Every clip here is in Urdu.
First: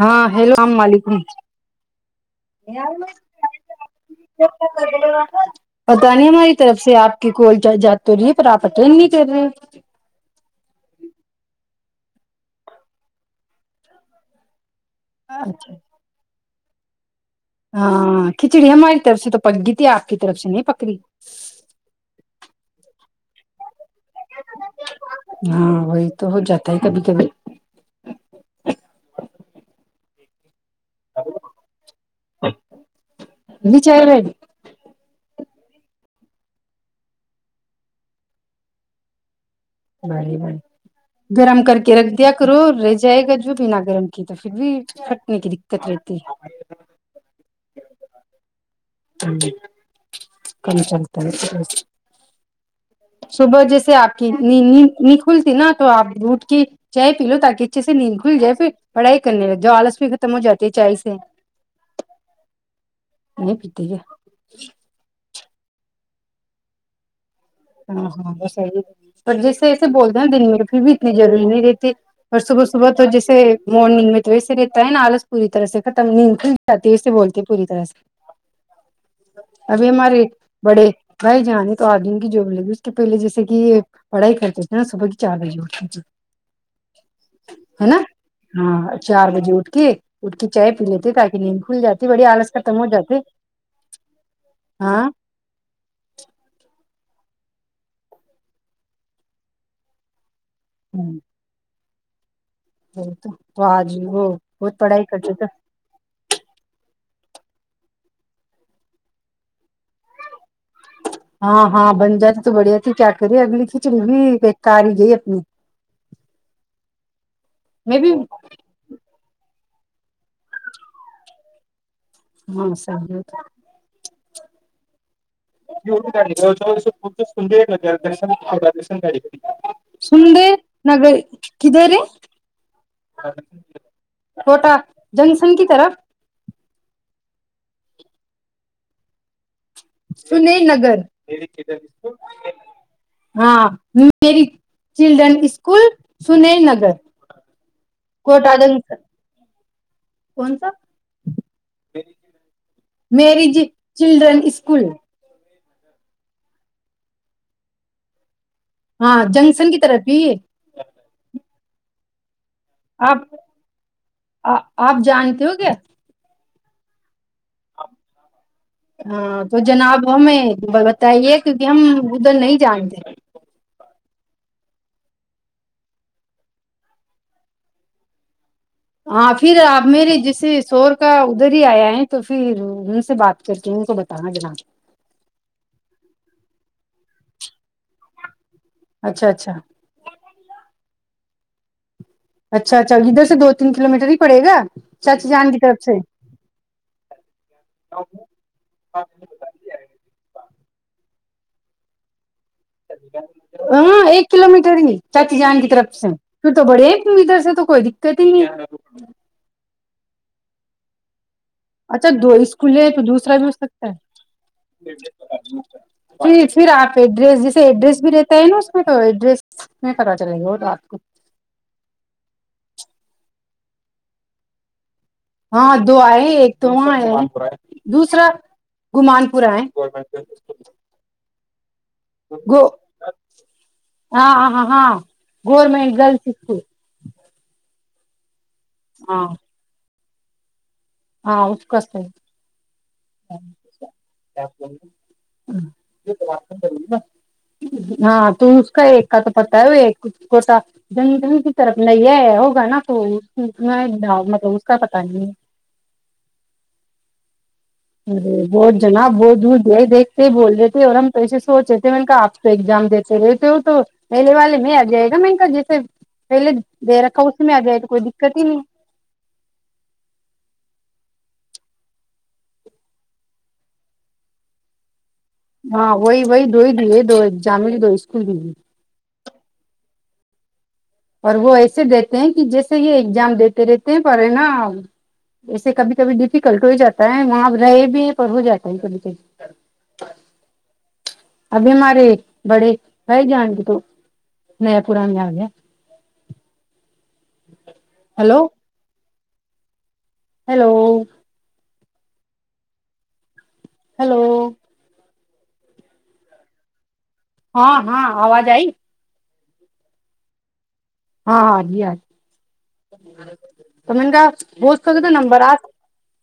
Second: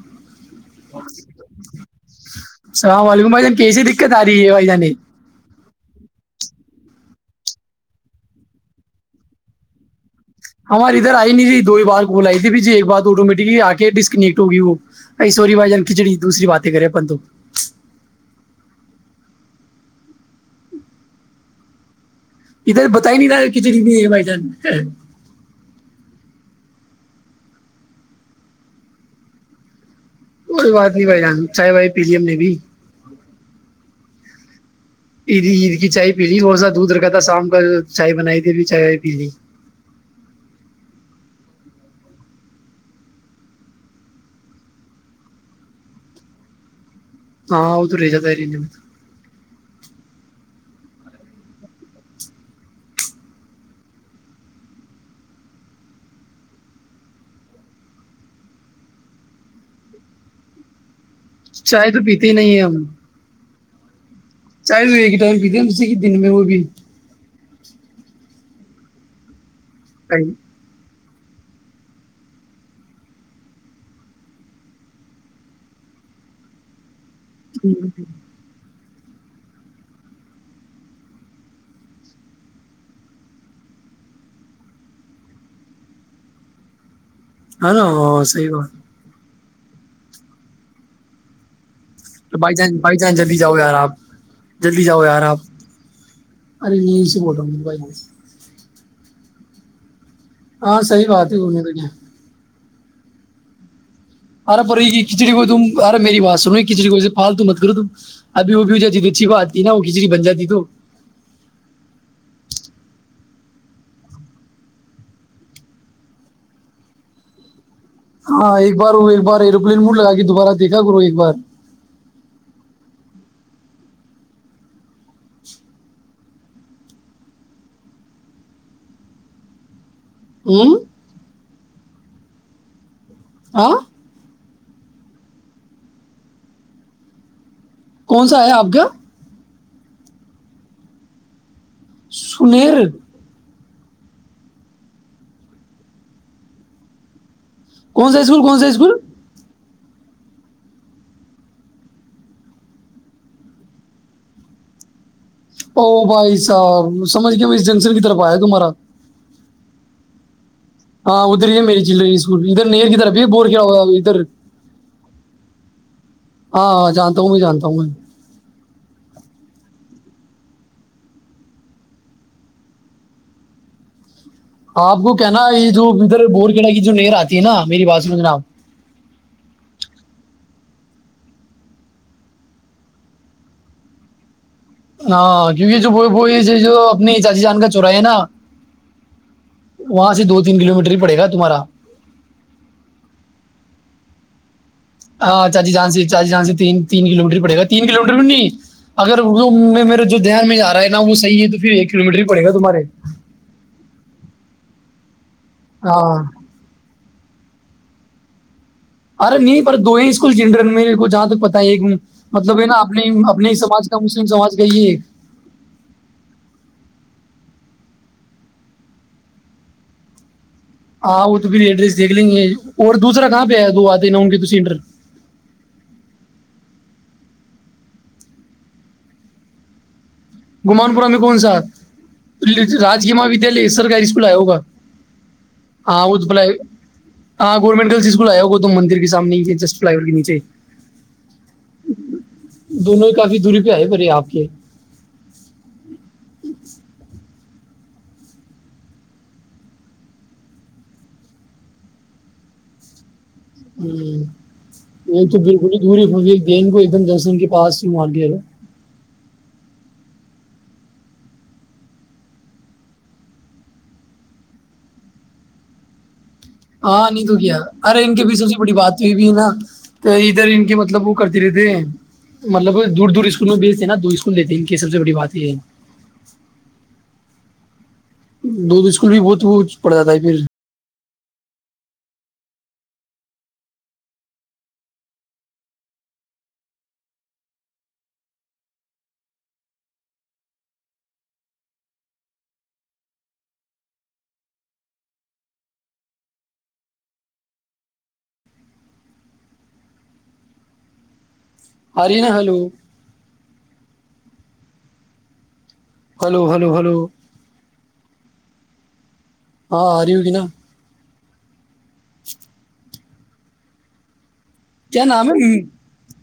ہاں ہیلو الام ملیکم السلام علیکم بھائی جان کیسی دقت آ رہی ہے بھائی جان یہ؟ پت نہیں ہماری طرف سے آپ کی کوال جات تو رہی ہے پر آپ اٹینڈ نہیں کر رہے ہماری ادھر آئی نہیں تھی دو ہی بار کول آئی تھی جی ایک بار آٹومیٹکلی آ کے ڈسکنیکٹ ہوگی وہ سوری بائی اچھا جان کھچڑی دوسری بات کرے پن تو ہاں کھچڑی ہماری طرف سے تو پک گی تھی آپ کی طرف سے نہیں پکڑی ادھر بتا ہی نہیں رہا ہے کہ بھی مدان کب بھی کوئی بات نہیں بھائی ران چاہے بھائی پیلیم نے بھی چاہ رہن عید عید کی چائے پی لی تھوڑا سا دودھ رکھا تھا شام کا چائے بنائی تھی بھی چائے پی لی بڑی بڑ گرم کر کے رکھ دیا کرو رہ جائے گا جو بھی نہ گرم کی تو پھر بھی پھٹنے کی دقت رہتی ہاں وہ تو ری جاتا رہیںے جی کم چلتا ہے صبح جیسے آپ کی ند نیند نیند کھلتی نا تو آپ اٹ کے چائے پی لو تاکہ اچھے سے نیند کھل جائے پھر پڑھائی کرنے لگ جائے آلس بھی ختم ہو جاتی ہے چائے سے چائے تو پیتے ہی نہیں ہے ہم ا ٹھیک ہے چاہ ہو یہ گٹ وگم ہی دن میں وہ بھی ہاں ہاں بسی پر جس ایسے بول ہے ہیں دنیر میں پھر بھی اتنی ضوری نہیں رہتی اور صبح صبح تو جیسے مارنگ میں تو ویسے رہتا ہے نا آلس پوری طرح سے ختم نیند کھل جاتا دیر سے بولتے ہیں پوری طرح سے ابھی ہمارے بڑے بھائی جان تو آگ جو لگی اس کے پہلے جیسے کہ پڑھائی خرچ ہوتی ہے نا صبح کی چار بجے اٹتی ت ہ نو سی بات چار اٹھ کے اٹھ کے چائے پی لیتے تاکہ نیند کھل جاتی بڑی آلس بائی چانس ختم ہو بائی چانس جاتے جلدی جاؤ یار آپ جلدی جاؤ ہاں یار آپ ارے بول رہا ہوں مبائی میں ہاں صح بات ہے گھومے تو کیااں ب تو تو آج وہ ارے بہت پ یہ پڑھائی کرتے کھچڑی کو تم ارے میری بات سنو کچی کو ہال تو مت کرو تم ابھی وہ بھی ہو جاتی ت اچھی کو آتی ہے نا وہ کچی بن جاتی تو ہاں ہاں بن جاتی تو بڑھیا تھی کیا کری اگلی کھچڑی بھی ایک کار ہی گئی اپنی میں بھی ہاں ایک بار ایک بار مڈ لگا کے دوبارہ دیکھا کرو ایک بار ہاں سہ گاڑ ج ج سند ل گ دن تھا دشن گا کر سند ہوں نگگر کد رے ہاں چھوٹا جنکشن کی طرف کون سا ہے آپ کا سنیل نگر سنییر ہاں میری چلڈرن اسکول سنیل نگر کون سا اسکول کوٹا کون سا اسکول جنکشن کون سا مریج چلڈرن اسکول او بھائی صاحب سمجھ گ میں اس جنکشن کی طرف آیا تھا ہاں ج ن کی طرفی ہاں ادھر ہی ہے میری چلو ادھر نہیں کدھر آپ ب بور کیا ہوا ادھر آپ جانتے ہو کیا ہاںاں جانتا ہوں بھی جانتا ہوں میں ہاں تو جناب ہمیں بتائیے کیونکہ ہم ادھر نہیں جانتے آپ کو کہنا یہ جو ادھر بور کلا کی جو لر آتی ہے نا میری باتس میں جناب ہاں پھر آپ میرے جیسے شور کا ادھر ہی آیا ہے تو پھر ان سے بات کر کے ان کو بتانا جناب ہاں کیونکہ جو ب بئی جو اپنی چاچی جان کا چورا ہے نا اچھا اچھا وہاں سے دو تین کلو میٹر ہی پڑے گا تمہارا اچھا اچھا ادھر سے دو تین کلو میٹر ہی پڑے گا ہاں چاچی جان سے چاچی جان سے تین کلو میٹر پڑے گا تین کلو میٹر بھی نہیں اگر وہ میرے جو دھیان میں رہا ا وہحی ہے تو پھر ایک کلو میٹر کو ہاں ایک کلو مٹر ہی چچی جان کی طرف سے ہاں کیوں تو بڑے ادھر سے تو کوئی دقت ہی نہیں ارے نہیں پر دوئ اس ج میرےاادک پک اچھا دو اسکول تو دوسرا بھی ہو سکتا سماج ہے کا مسلم سماج کا یہ پ پھر آپ ایڈریس ج ایڈریس بھی رہتا ہے نا اس میں تو ایڈریس میں پتتا چلے گا تو آپ کو ہاں وہ تو پھر ایڈریس دھ لیں گے اور دوسرا کہاں گئے دو آتے نہوں گے ت انڈر ہاں دو آئے ایک تو وہاں ہے دوسرا گمان پور آئے گمان پور میں کون س گو آح راکی مہا ودیالیہ سرکاری اسکول ہاں آئے ہاں ہوگا ہاں ہاں گورنمنٹ ہاں وہ گرلس تو بل اسکول ہاں گورنمنٹ جس کو ل آیا گ تو مندر کے ہاں سامنے ہی تھے جسٹ فائیور کنی چاہی ہاں اٹ کووس ہے دونوں ہی کافی دوری پہ آئے پرے آپ کے ہاں تو اس کا ایک کا تو پتا ہے وہ ایک کو جن جن کی طرف نہیں ہے ہوگا نا تو میں ہ مطلب اس کا پتا یہ نہیں ہے تو بالکل ہی دوری پ دین کو ایک دم جسنگ کے پاس ہی مار گیا ہے۔ ارے بہت جنا بہود ج دیکھتے بول رہتےے اور ہم ایسے سوچ رہے تھے میں آپ کو ایگزام دیتے رہتے ہو تو میلے والے میں آ جائے گا میں کا جیسے پہلے دے ہاں رکھا نہیں تو اس میں کیا آ جائے تو کوئی ارے ان کے دقت ہی بیچوں سے نہیں بڑی بات ہوئی بھی ہے نا تو ادھر ان کے مطلب وہ کرتے دھیر دھیرے مطلب دور دور اسکول میں بھیتے نا دو اسکول لیتے ہیں ان کی یہ سب سے بڑی بات یہ ہے ہاں وہی وہی دو ہی دی دو جام کی دو اسکول کی بھی جی اور وہ ایسے دیتے ہیں کہ جیسے یہ ایگزام دیتے رہتے ہیں پر ہے نا ایسے کبھی کبھی ڈیفیکلٹ ہو جاتا ہے وہاں رہے بھی ہیں پر ہو جاتا ہے ک ابھی ہمارے بڑے بھائی جان کے تو نیا پورہ میں آ گیا ہیلو ہیلو ہری نا hello hello hello hello hello ہاں ہاں آواز آئی ہاں ہاری ہوگی نا ہاں ہاں جی آ اچھا تو من کاا بت وقت کیا نام نمبر آ ہے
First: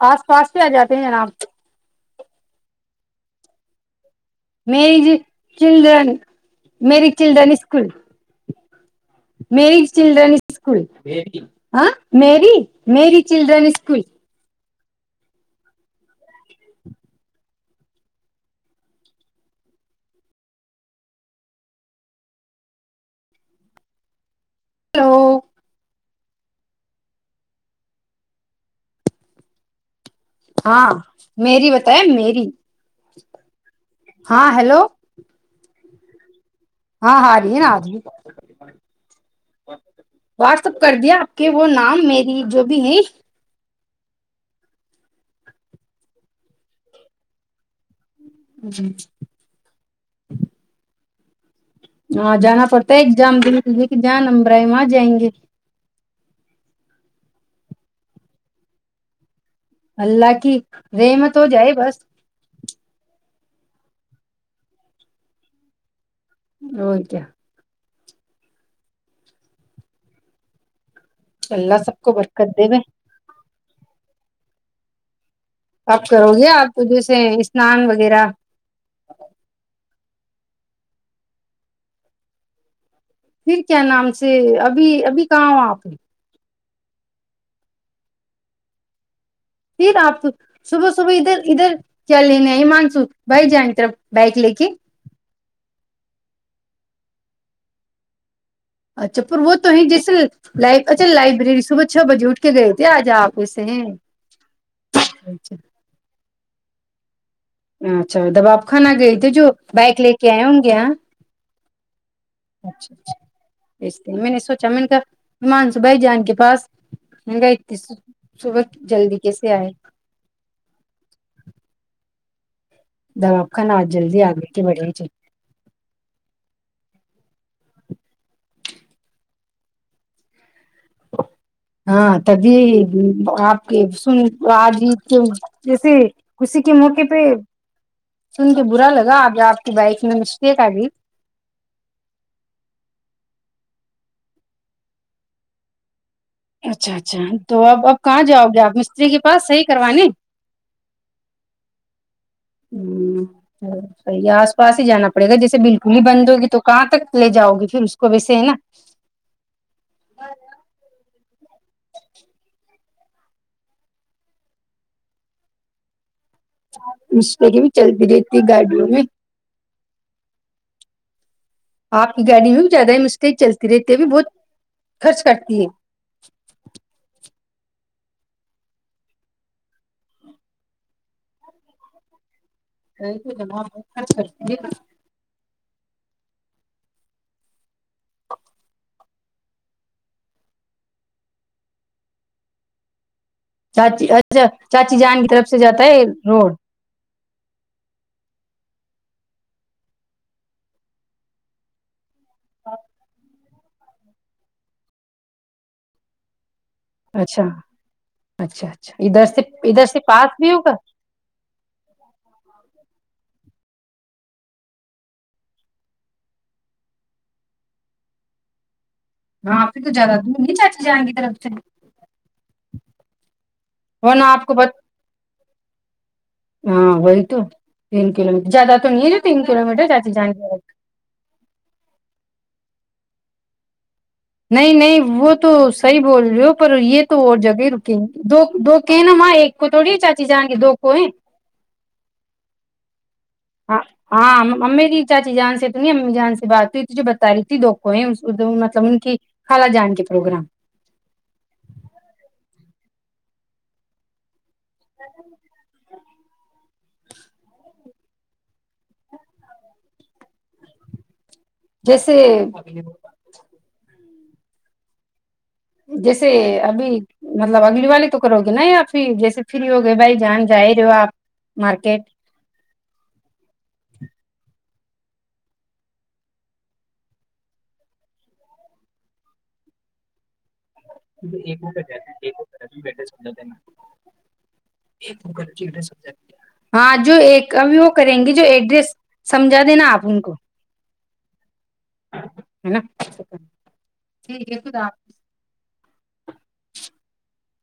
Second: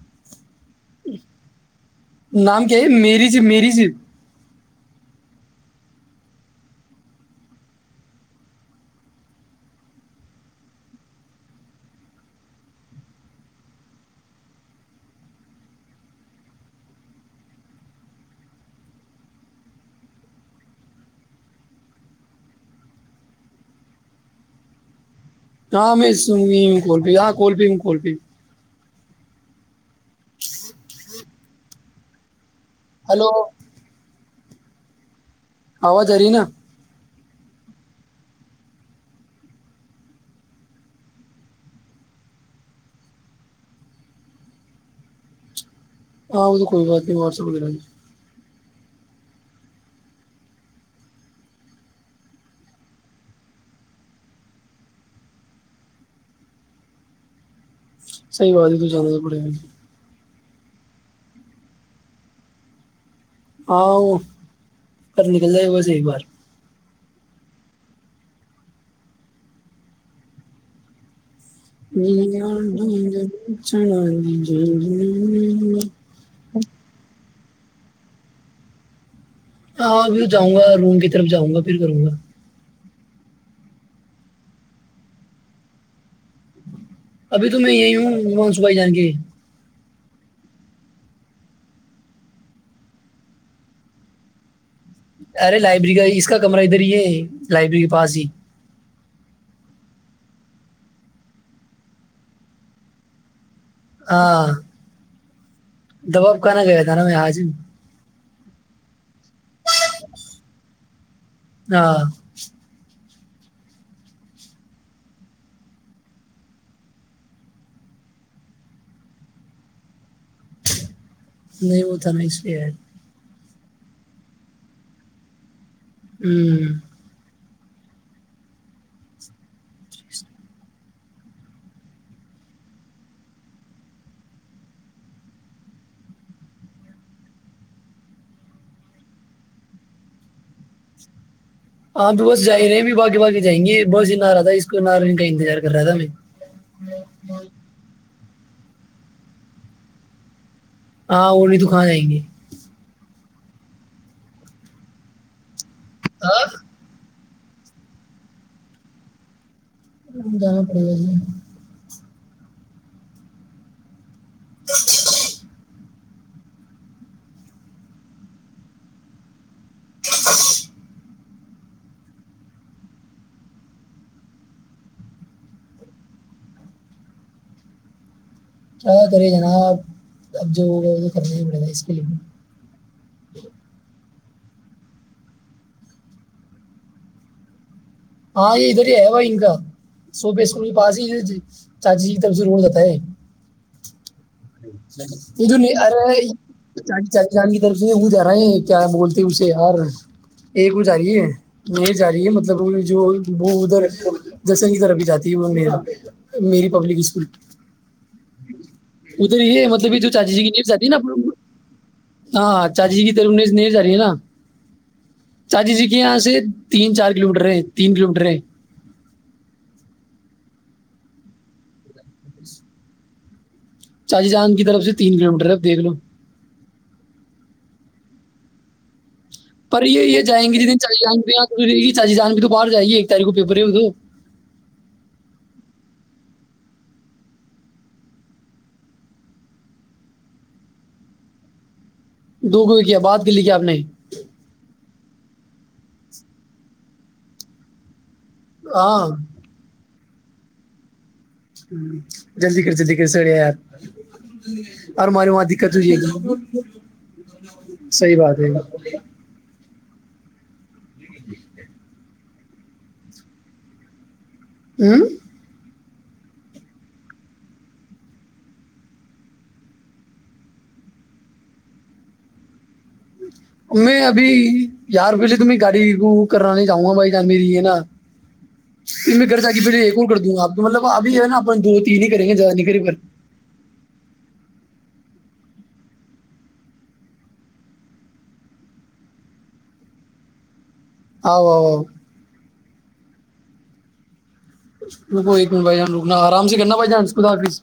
آس پاس ک آ جاتے ہیں جناب نام کیا ہے میری میری سے میری چلڈرن میری چلڈرن اسکول میری چلڈرن اسکول ہاں میری میری چلڈرن اسکول تو ہاں میں س کوول پ ہاں کوول پ ہ کوول پ ہاں میری بتائے میری ہلو ہاں ہیلو آواز رہ نا ہاں ہ رہی ہے آج واٹس اپ کر دیا آپ کے وہ نام میری جو بھی نہیں [unintelligible] ہاں وہ تو کوئی بات نہیں وسپ وال ل جی [unintelligible] ہاں جانا پڑتا ہے ایگزام د کے لے کے جاں نمبرائے وہاں جائیں گے صحی بات ہے تو جانا پڑے گا [unintelligible] اللہ کی رمت ہو جائے بس [unintelligible] ہاں گھر نکل ج ہے گا صی بار او کیاے [unintelligible] اللہ سب کو جی برکت دے گے چ [unintelligible] جی جی [unintelligible] کب کرو گے آپ جیسے اسنان وغیرہ [unintelligible] ہاں جاؤں گا روم کی طرف جاؤں گا پھر کروں گا پھر کیا نام سے ابھی ابھی کہاں ہو آپ نے ابھی تو میں یہی ہوں مانسو بھائی جان کے پھر آپ صبح صبح ادھر ادھر چل لینے مانسو بھائی جان طرف بائک لے کے [unintelligible] ارے لائبریری کا اس کا کمر ادھر ہی ہے لائبریری کے پاس ہی اچھا پر وہ تو ہے جیسے ل اچھا لائبریری صبح چھ بجے اٹھ کے گئے تھے آج آپ کویسے ہیں ہاں [unintelligible] اچھا [inaudible] دباب کہا گیا تھا نا میں آاج ہی [unintelligible] اچھا دب آپ کانا گئے تھے جو بائک لے کے آئے ہوں گے یہاں ہاں [unintelligible] بیچتے ہیں میں نے سوچا میں نے کہامان صوبھائی جان کے پاس منگ ا صبح جلدی کیسے آئے نہیں وہ تھا نہیں اس بھی ہے [unintelligible] دواب خانا آج جلدی آگے کی بڑے ہی چ [unintelligible] ہوں ہاں تبھی آپ کے سن آجید کے جیسے کسی کے موقعے پہ سن کے برا لگا اب آپ کی بائک میں مسٹیک آ گئی ہاں تو بس جا رہے ہیں بھی باگی باگی جائیں گے بس ہی نہارا تھا اس کو نارےنے کا انتظار کر رہا تھا ہم اچھا اچھا تو آب کہاں جاؤ گے آپ مستری کے پاس صحیح کروانے ہاں وہ نہیں تو کا جائیں گے ہوں صحیح آس پاس ہی جانا پڑےا جیسے بالکل پلی ہاں بندوگی تو کہاں تک لے جاؤ گی پھر اس کو ویسے ہے نا ہ جان پڑریے ہاں مشکری بھی چلتی رہتی ہے گاڑیوں میں ا آپ کی گاڑی میں بھی زیادہ مسٹیک چلتی رہتی ہے بھی بہت خرچ کرتی ہے کیا کرے ج نا اب جو ہو وہ کرنا ہی پڑے گا اس کے لیے بھی رہ تو گ بہت خرچ کر جی ہاں یہ ادھر ہی ہےا ان کا سوپ اسکول کے پاس ہی چاچیی کی طرف سے روڑ جا ہے چچی اچ اچھا چاچی جان کی طرف سے جاتا ہے روڈ چال جان کی طرف سے وہ جا رہا ہے کیا بولتے اسے یار ایک وہ جا رہی ہے ج رہی ہے مطلب جو وہ ادھر جسنگ کی طرف بھی جاتی ہے وہ م میری پبلک اسکول اچھا اچھا اچھا ادھر سے یہ مطلب سے جو چاچی پاس جی کی بھی ہوگا سد نا اپ ہاں چای جی کی ت جا رہی ہے نا چاچی جی کے یہاں سے تین چار کلو میٹر تین کلو میٹر ہے ہاں آپ سے تو زیادہ دور نہیں چاچی جائیں گی طرف سے ورنہ چای آپ جان کو کی پتا طرف سے تین کلو میٹر ہے دیکھ لو ہاں وہی تو تین کلو میٹر زیادہ تو نہیں رہ پر یہ جیں گی جتیں چی جاناں گی چای جان تو باہر جائیے تاریخ کو پیپر ہے وہ تو نہیں نہیں وہ تو صحیح بول رہے ہو پر یہ تو اور جگہ ہی رکیں گے دو دو کے ہیں نا ماں ایک کو تھوڑی چاچی جائیں گے دو کو ہے دوگو کیا بعات ہاں ہاں ممی ج چاچی جان سے تو نہیں امی جان سے بات ہوئی تھی جو بتا رہی تھی دکھو ہے اد مطلب ان ہاں کی خال جان کے پروگرام ہ جلدی کر جلدی کر سڑے آ آپ اورر ماریے وہاں دقت ہو ج گ صحی بات ہے جی جیس سے ہوں جیسے ابھی مطلب اگلی والی تو کرو گے نا یا پھر جیسے فری ہوگے بھائی جان ج ہی رہ ہو آپ مارکیٹ میں ابھی یار روپئے سے تو میں گاڑی بک کرانے چاہوں گا بھائی جان میری ہے نا پھر میں گھر سے آگے پہلے ایک اور کر دوں گا آپ تو مطلب ابھی ہے نا ایک اپن دو وقت تین ہی کریں گے زیادہ نہیں کریں پر بیٹ ہاں جو ایک اب وہ کریں گے جو ایڈریس سمجھا دینا آپ ان کو آو آ ہے نا ٹھیک ہے خدا حافظ. کو ب رکنا آرام سے کرنا بائی چانس آفس